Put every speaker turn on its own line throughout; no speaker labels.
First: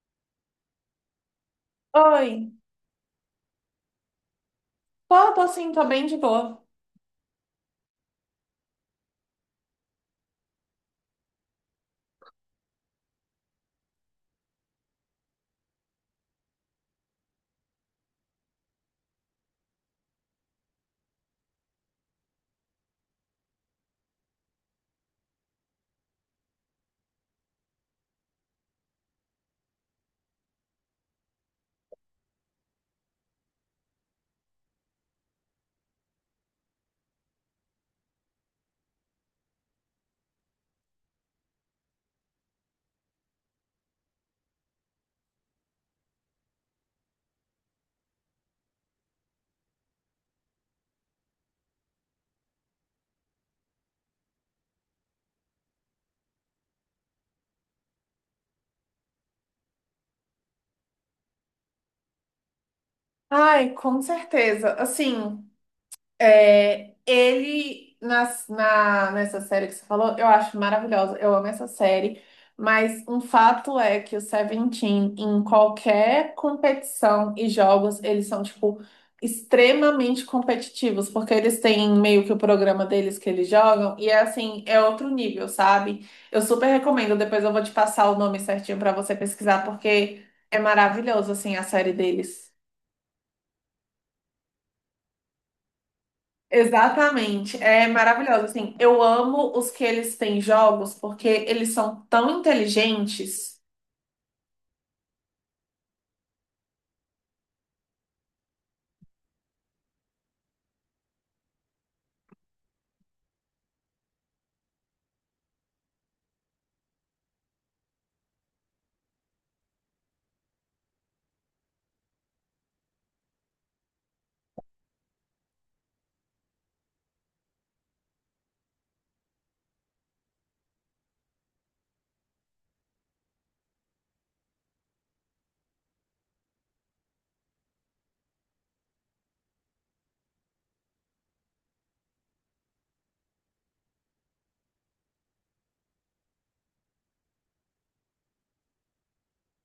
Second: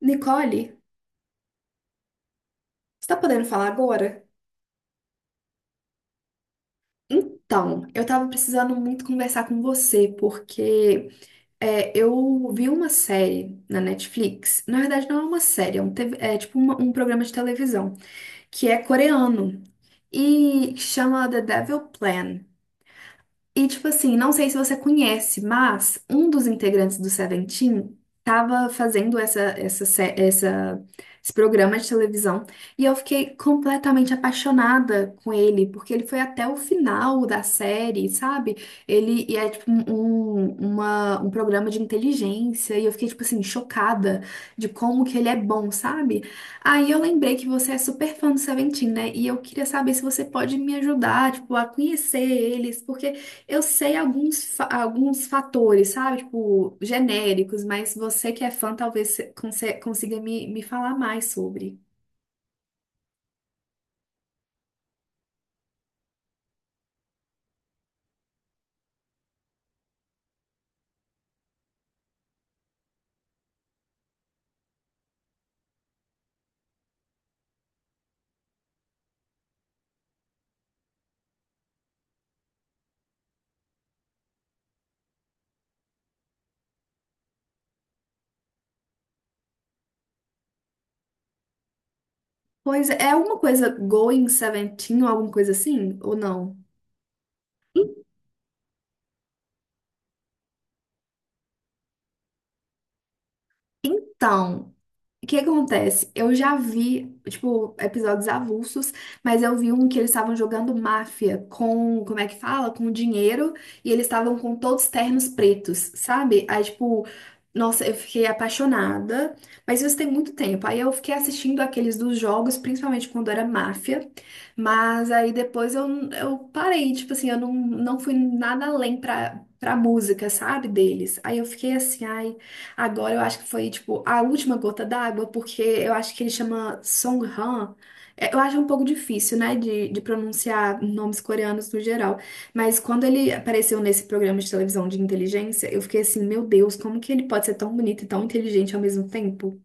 Nicole,
Oi,
você tá podendo falar agora?
tô sim, tô bem de boa.
Então, eu tava precisando muito conversar com você, porque eu vi uma série na Netflix. Na verdade, não é uma série, um TV é tipo um programa de televisão, que é coreano e chama The Devil Plan. E, tipo assim, não sei se você conhece, mas um dos integrantes do Seventeen tava fazendo esse programa de televisão e eu fiquei completamente apaixonada com ele, porque ele foi até o final da série, sabe? Ele é tipo um programa de inteligência e eu fiquei, tipo assim, chocada de como que ele é bom, sabe? Aí eu lembrei que você é super fã do Seventeen, né? E eu queria saber se você pode me ajudar, tipo, a conhecer eles, porque eu sei alguns, alguns fatores, sabe? Tipo, genéricos, mas você que é fã talvez consiga me falar mais sobre.
Ai, com certeza. Assim, é, ele, nessa série que você falou, eu acho maravilhosa, eu amo essa série, mas um fato é que o Seventeen, em qualquer competição e jogos, eles são, tipo, extremamente competitivos, porque eles têm meio que o programa deles que eles jogam, e é assim, é outro nível, sabe? Eu super recomendo, depois eu vou te passar o nome certinho pra você pesquisar, porque é maravilhoso, assim, a série deles.
Pois é, é alguma coisa Going Seventeen ou alguma coisa assim? Ou não?
Exatamente, é maravilhoso. Assim, eu amo os que eles têm jogos porque eles são tão inteligentes.
Então. O que acontece? Eu já vi, tipo, episódios avulsos, mas eu vi um que eles estavam jogando máfia com, como é que fala? Com dinheiro, e eles estavam com todos ternos pretos, sabe? Aí, tipo, nossa, eu fiquei apaixonada, mas isso tem muito tempo. Aí eu fiquei assistindo aqueles dos jogos, principalmente quando era máfia, mas aí eu parei, tipo assim, eu não, não fui nada além pra música, sabe? Deles. Aí eu fiquei assim, ai. Agora eu acho que foi, tipo, a última gota d'água, porque eu acho que ele chama Songhan. É, eu acho um pouco difícil, né, de pronunciar nomes coreanos no geral. Mas quando ele apareceu nesse programa de televisão de inteligência, eu fiquei assim, meu Deus, como que ele pode ser tão bonito e tão inteligente ao mesmo tempo?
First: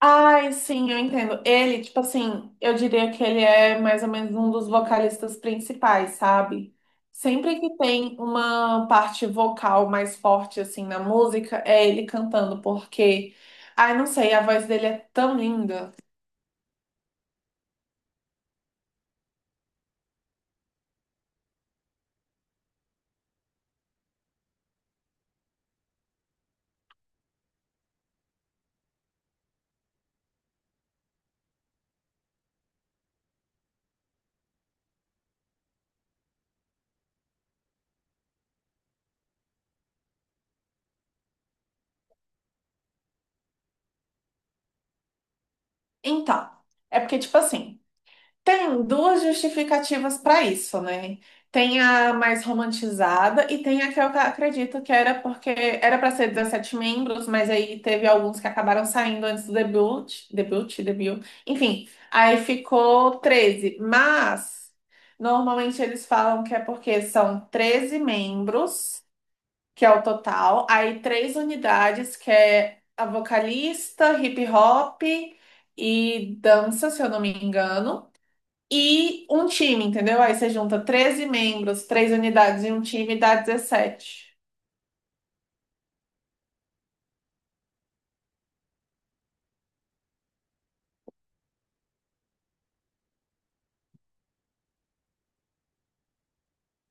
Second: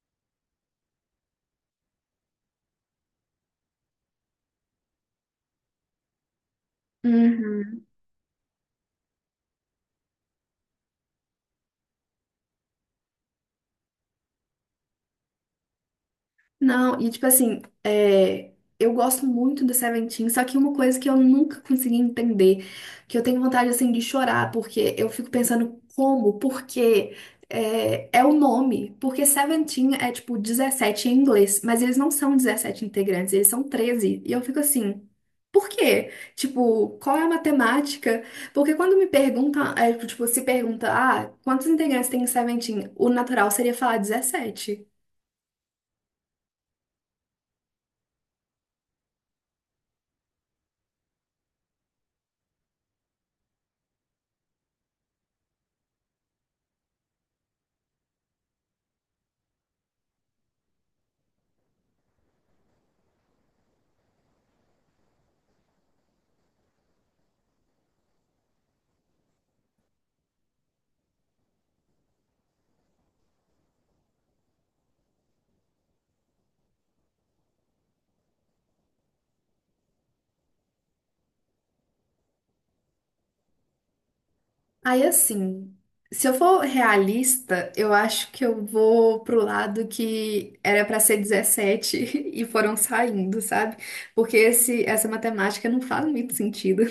Ai, sim, eu entendo. Ele, tipo assim, eu diria que ele é mais ou menos um dos vocalistas principais, sabe? Sempre
Uhum.
que tem uma parte vocal mais forte, assim, na música, é ele cantando, porque, ai, não sei, a voz dele é tão linda.
Não, e tipo assim, eu gosto muito do Seventeen, só que uma coisa que eu nunca consegui entender, que eu tenho vontade assim de chorar, porque eu fico pensando como, porque é o nome, porque Seventeen é tipo 17 em inglês, mas eles não são 17 integrantes, eles são 13. E eu fico assim. Por quê? Tipo, qual é a matemática? Porque quando me perguntam, tipo, se pergunta, ah, quantos integrantes tem em Seventeen? O natural seria falar 17.
Então, é porque, tipo assim, tem duas justificativas para isso, né? Tem a mais romantizada e tem a que eu acredito que era porque era para ser 17 membros, mas aí teve alguns que acabaram saindo antes do debut. Enfim, aí ficou 13. Mas normalmente eles falam que é porque são 13 membros, que é o total, aí três unidades, que é a vocalista, hip hop e dança, se eu não me engano, e um time, entendeu? Aí você junta 13 membros, três unidades e um time e dá 17.
Aí assim, se eu for realista, eu acho que eu vou pro lado que era pra ser 17 e foram saindo, sabe? Porque essa matemática não faz muito sentido.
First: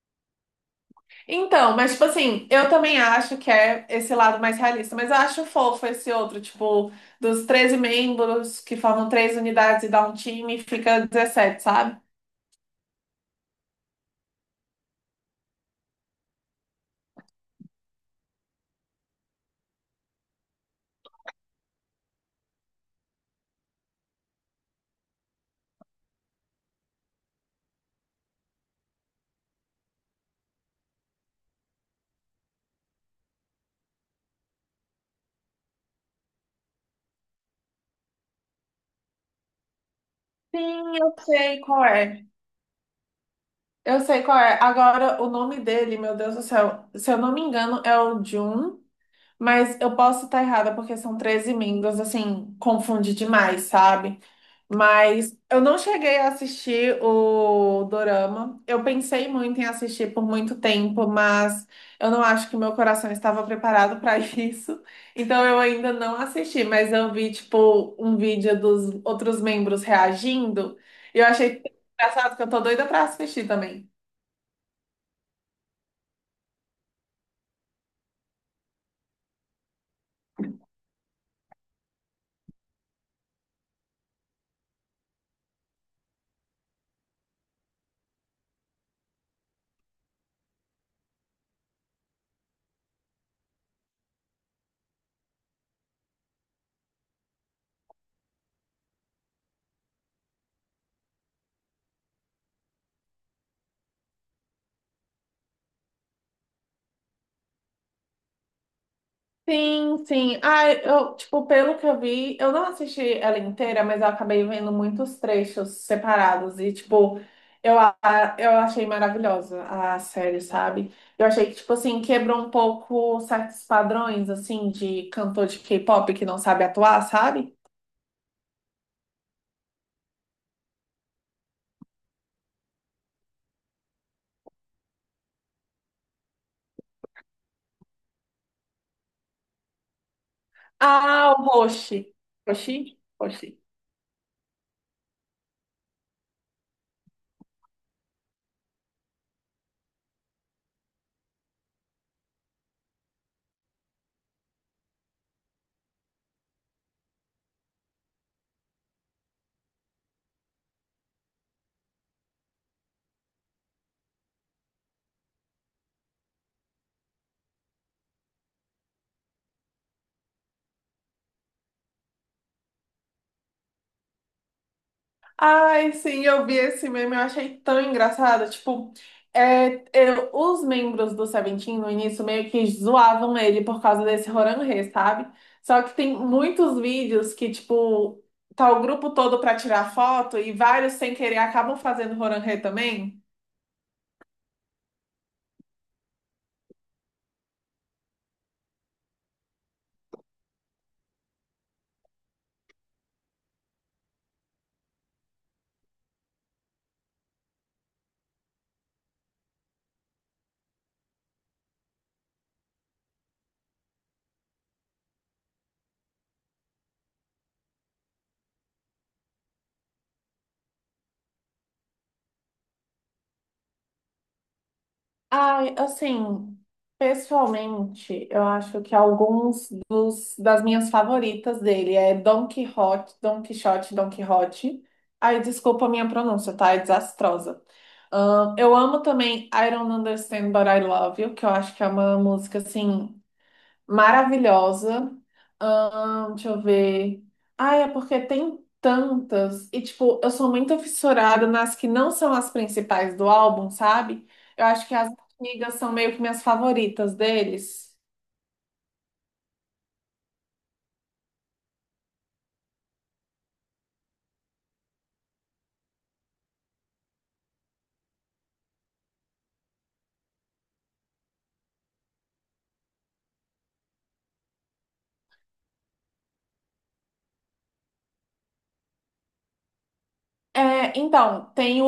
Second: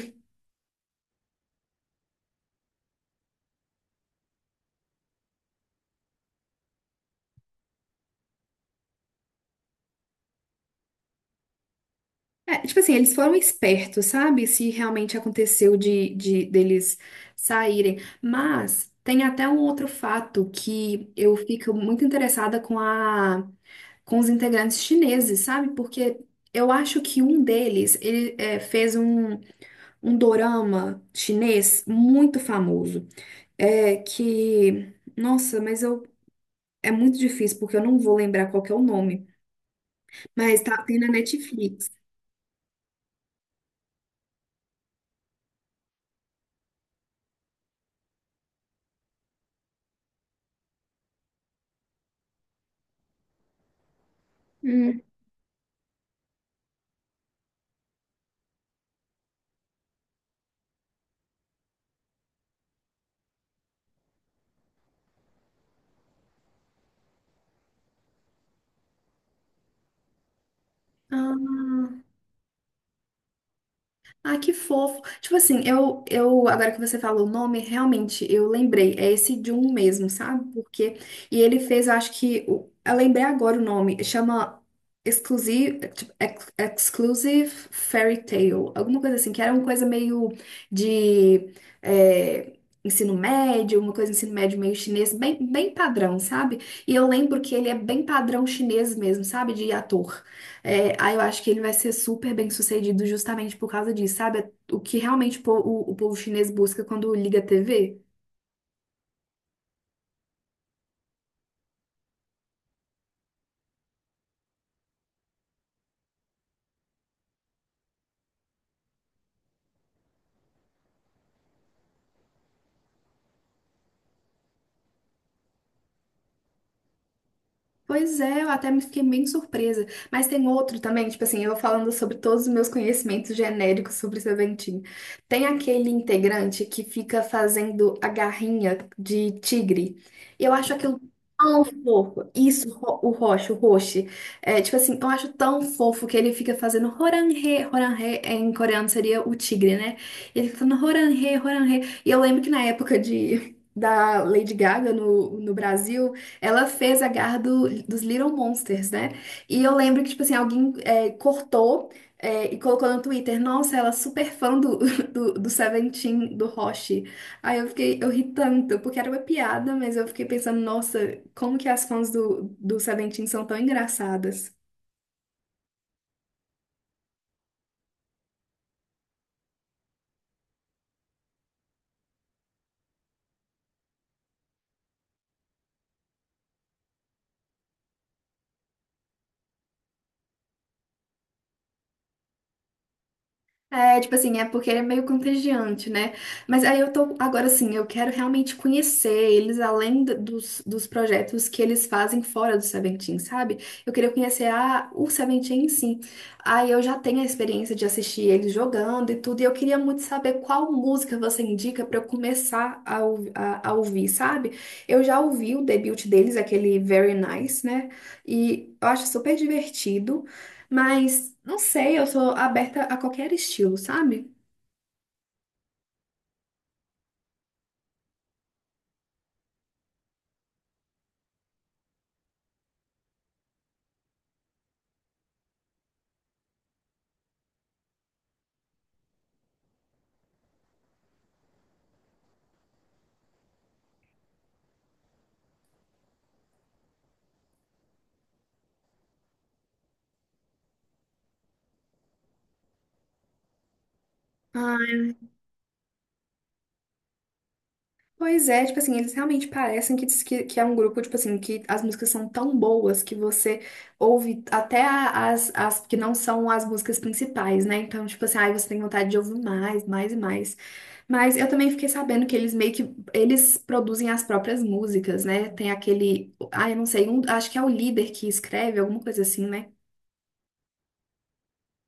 Então, mas tipo assim, eu também acho que é esse lado mais realista, mas eu acho fofo esse outro, tipo, dos 13 membros que formam três unidades e dá um time, fica 17, sabe?
É, tipo assim, eles foram espertos, sabe? Se realmente aconteceu de deles saírem. Mas tem até um outro fato que eu fico muito interessada com com os integrantes chineses, sabe? Porque eu acho que um deles ele, é, fez um dorama chinês muito famoso. É que, nossa, mas eu é muito difícil porque eu não vou lembrar qual que é o nome, mas tá
Sim,
tem na
eu sei qual
Netflix.
é. Eu sei qual é. Agora, o nome dele, meu Deus do céu, se eu não me engano, é o Jun, mas eu posso estar errada porque são 13 membros, assim, confunde demais, sabe?
Hum.
Mas eu não cheguei a assistir o Dorama. Eu pensei muito em assistir por muito tempo, mas eu não acho que meu coração estava preparado para isso. Então eu ainda não assisti, mas eu vi, tipo, um vídeo dos outros membros reagindo. E eu achei
Ah,
engraçado que eu tô doida para assistir também.
ah, que fofo. Tipo assim, agora que você falou o nome, realmente eu lembrei. É esse Jun mesmo, sabe? Porque. E ele fez, eu acho que. Eu lembrei agora o nome. Chama Exclusive, tipo, Exclusive Fairy Tale. Alguma coisa assim, que era uma coisa meio de. É, ensino médio, uma coisa de ensino médio meio chinês, bem, bem padrão, sabe? E eu lembro que ele é bem padrão chinês mesmo, sabe? De ator. É, aí eu acho que ele vai ser super bem sucedido justamente por causa disso, sabe? O que realmente o povo chinês busca quando liga a TV.
Sim, sim. Ah, eu, tipo, pelo que eu vi, eu não assisti ela inteira, mas eu acabei vendo muitos trechos separados e, tipo, eu, a- eu achei maravilhosa a série, sabe? Eu achei que, tipo assim, quebrou um pouco certos padrões, assim, de cantor de K-pop que não sabe atuar, sabe?
Pois é, eu até me fiquei bem surpresa. Mas tem outro também, tipo assim, eu falando sobre todos os meus conhecimentos genéricos sobre Seventeen. Tem aquele integrante que fica fazendo a garrinha de tigre. E eu acho aquilo
Ah, o
tão
Roshi.
fofo. Isso,
Roshi?
o Roche, o
Roshi.
Roche. É, tipo assim, eu acho tão fofo que ele fica fazendo Horanhe, Horanhe, é, em coreano seria o tigre, né? Ele fica falando Horanhe, Horanhe. E eu lembro que na época de. Da Lady Gaga no Brasil, ela fez a garra dos Little Monsters, né? E eu lembro que, tipo assim, alguém, é, cortou, é, e colocou no Twitter, nossa, ela é super fã do Seventeen, do Hoshi. Aí eu fiquei, eu ri tanto, porque era uma piada, mas eu fiquei pensando, nossa, como que as fãs do Seventeen são tão engraçadas.
Ai, sim, eu vi esse meme, eu achei tão engraçado. Tipo, é, os membros do Seventeen no início meio que zoavam ele por causa desse Roranrê, sabe? Só que tem muitos vídeos que, tipo, tá o grupo todo pra tirar foto e vários sem querer acabam fazendo Roranrê também.
É, tipo assim, é porque ele é meio contagiante, né? Mas aí eu tô, agora assim, eu quero realmente conhecer eles além dos projetos que eles fazem fora do Seventeen, sabe? Eu queria conhecer o Seventeen em si. Aí eu já tenho a experiência de assistir eles jogando e tudo, e eu queria muito saber qual música você indica pra eu começar a ouvir, sabe? Eu já ouvi o debut deles, aquele Very Nice, né? E eu acho super divertido. Mas, não sei, eu sou aberta a qualquer estilo, sabe?
Ai, assim, pessoalmente, eu acho que alguns das minhas favoritas dele é Don Quixote, Don Quixote, Don Quixote. Ai, desculpa a minha pronúncia, tá? É desastrosa. Eu amo também I Don't Understand But I Love You, que eu acho que é uma música, assim, maravilhosa. Deixa eu ver. Ah, é porque tem tantas. E, tipo, eu sou muito fissurada nas que não são as principais do álbum, sabe? Eu acho que
Ah,
as antigas são meio que minhas favoritas deles.
pois é, tipo assim, eles realmente parecem que, diz que é um grupo, tipo assim, que as músicas são tão boas que você ouve até as que não são as músicas principais, né? Então, tipo assim, aí você tem vontade de ouvir mais, mais e mais. Mas eu também fiquei sabendo que eles meio que, eles produzem as próprias músicas, né? Tem aquele, ah, eu não sei, acho que é o líder que escreve, alguma coisa assim, né?
É, então, tem o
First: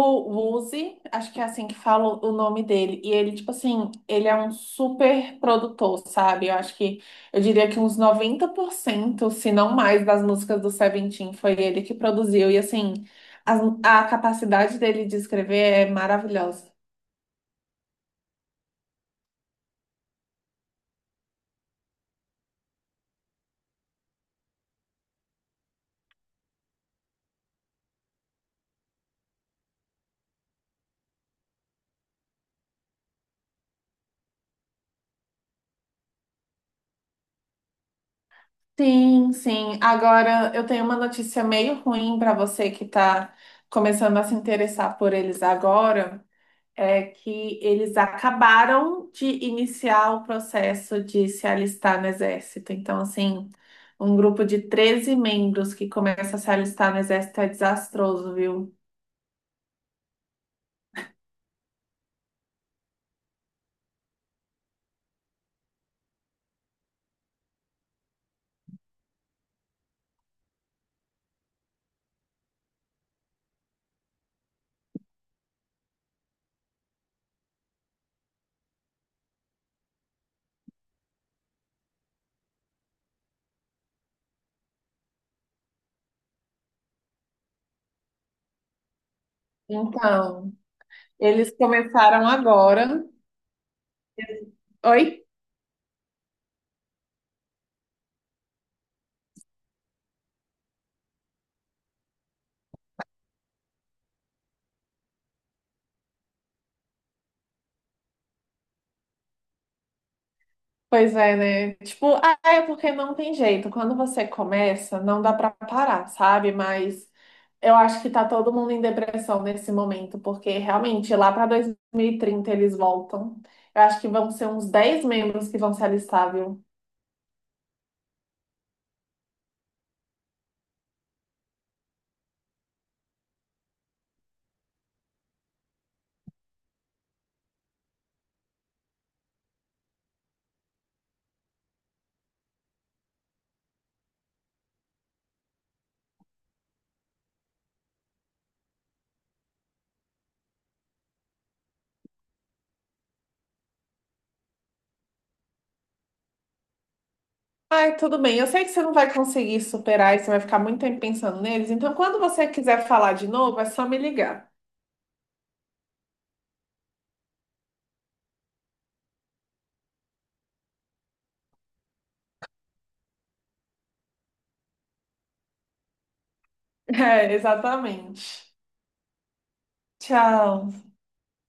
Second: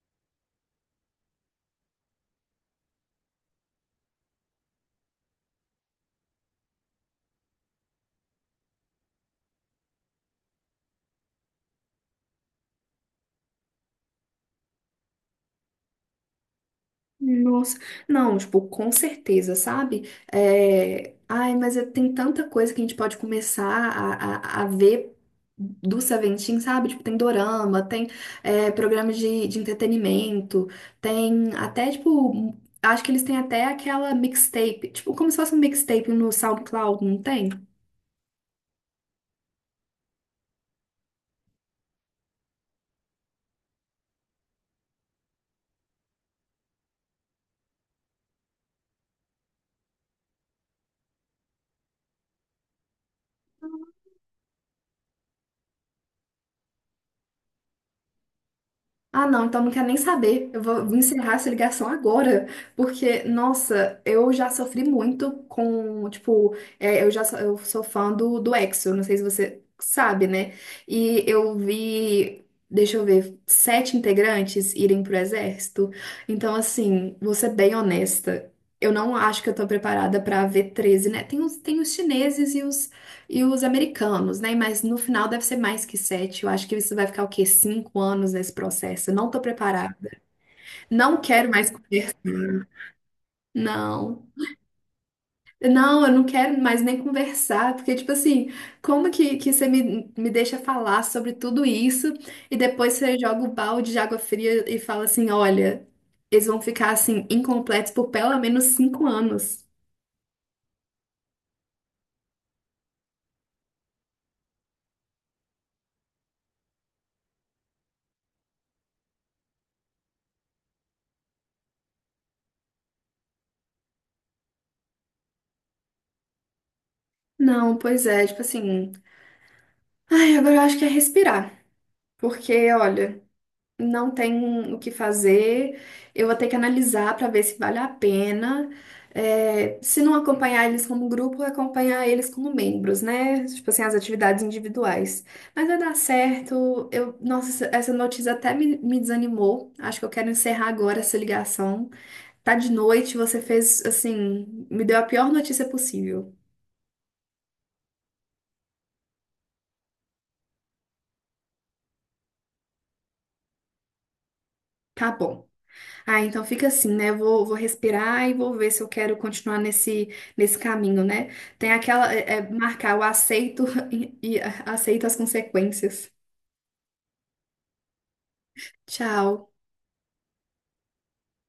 Uzi, acho que é assim que fala o nome dele. E ele, tipo assim, ele é um super produtor, sabe? Eu acho que, eu diria que uns 90%, se não mais, das músicas do Seventeen foi ele que produziu. E, assim, capacidade dele de escrever é maravilhosa.
Nossa, não, tipo, com certeza, sabe? É, ai, mas tem tanta coisa que a gente pode começar a ver do Seventeen, sabe? Tipo, tem dorama, tem, é, programas de entretenimento, tem até, tipo, acho que eles têm até aquela mixtape, tipo, como se fosse um mixtape no SoundCloud, não tem?
Sim, sim. Agora, eu tenho uma notícia meio ruim para você que está começando a se interessar por eles agora. É que eles acabaram de iniciar o processo de se alistar no exército. Então, assim, um grupo de 13 membros que começa a se alistar no exército é desastroso, viu?
Ah, não, então não quero nem saber. Eu vou encerrar essa ligação agora, porque, nossa, eu já sofri muito com, tipo, é, eu sou fã do EXO, não sei se você sabe, né? E eu vi, deixa eu ver, 7 integrantes irem pro exército. Então, assim, vou ser bem honesta. Eu não acho que eu tô preparada pra ver 13, né? Tem os chineses e os americanos, né? Mas no final deve ser mais que 7. Eu acho que isso vai ficar o quê? 5 anos nesse processo. Eu não tô preparada.
Então,
Não quero
eles
mais.
começaram agora.
Não.
Oi?
Não, eu não quero mais nem conversar, porque, tipo assim, como que você me deixa falar sobre tudo isso e depois você joga o balde de água fria e fala assim: olha, eles vão ficar assim, incompletos por pelo menos 5 anos.
Pois é, né? Tipo, ah, é porque não tem jeito. Quando você começa, não dá pra parar, sabe? Mas eu acho que tá todo mundo em depressão nesse momento, porque realmente lá pra 2030 eles voltam. Eu acho que vão ser uns 10 membros que vão se alistar, viu?
Não, pois é, tipo assim. Ai, agora eu acho que é respirar, porque, olha. Não tem o que fazer, eu vou ter que analisar para ver se vale a pena. É, se não acompanhar eles como grupo, acompanhar eles como membros, né? Tipo assim, as atividades individuais. Mas vai dar certo. Eu, nossa, essa notícia até me desanimou. Acho que eu quero encerrar agora essa ligação. Tá de noite, você fez assim, me deu a pior notícia possível.
Ai, tudo bem. Eu sei que você não vai conseguir superar e você vai ficar muito tempo pensando neles. Então, quando você quiser falar de novo, é só me ligar.
Tá bom. Ah, então fica assim, né? Eu vou, vou respirar e vou ver se eu quero continuar nesse, nesse caminho, né? Tem aquela, marcar o aceito aceito as consequências.
É, exatamente.
Tchau.
Tchau.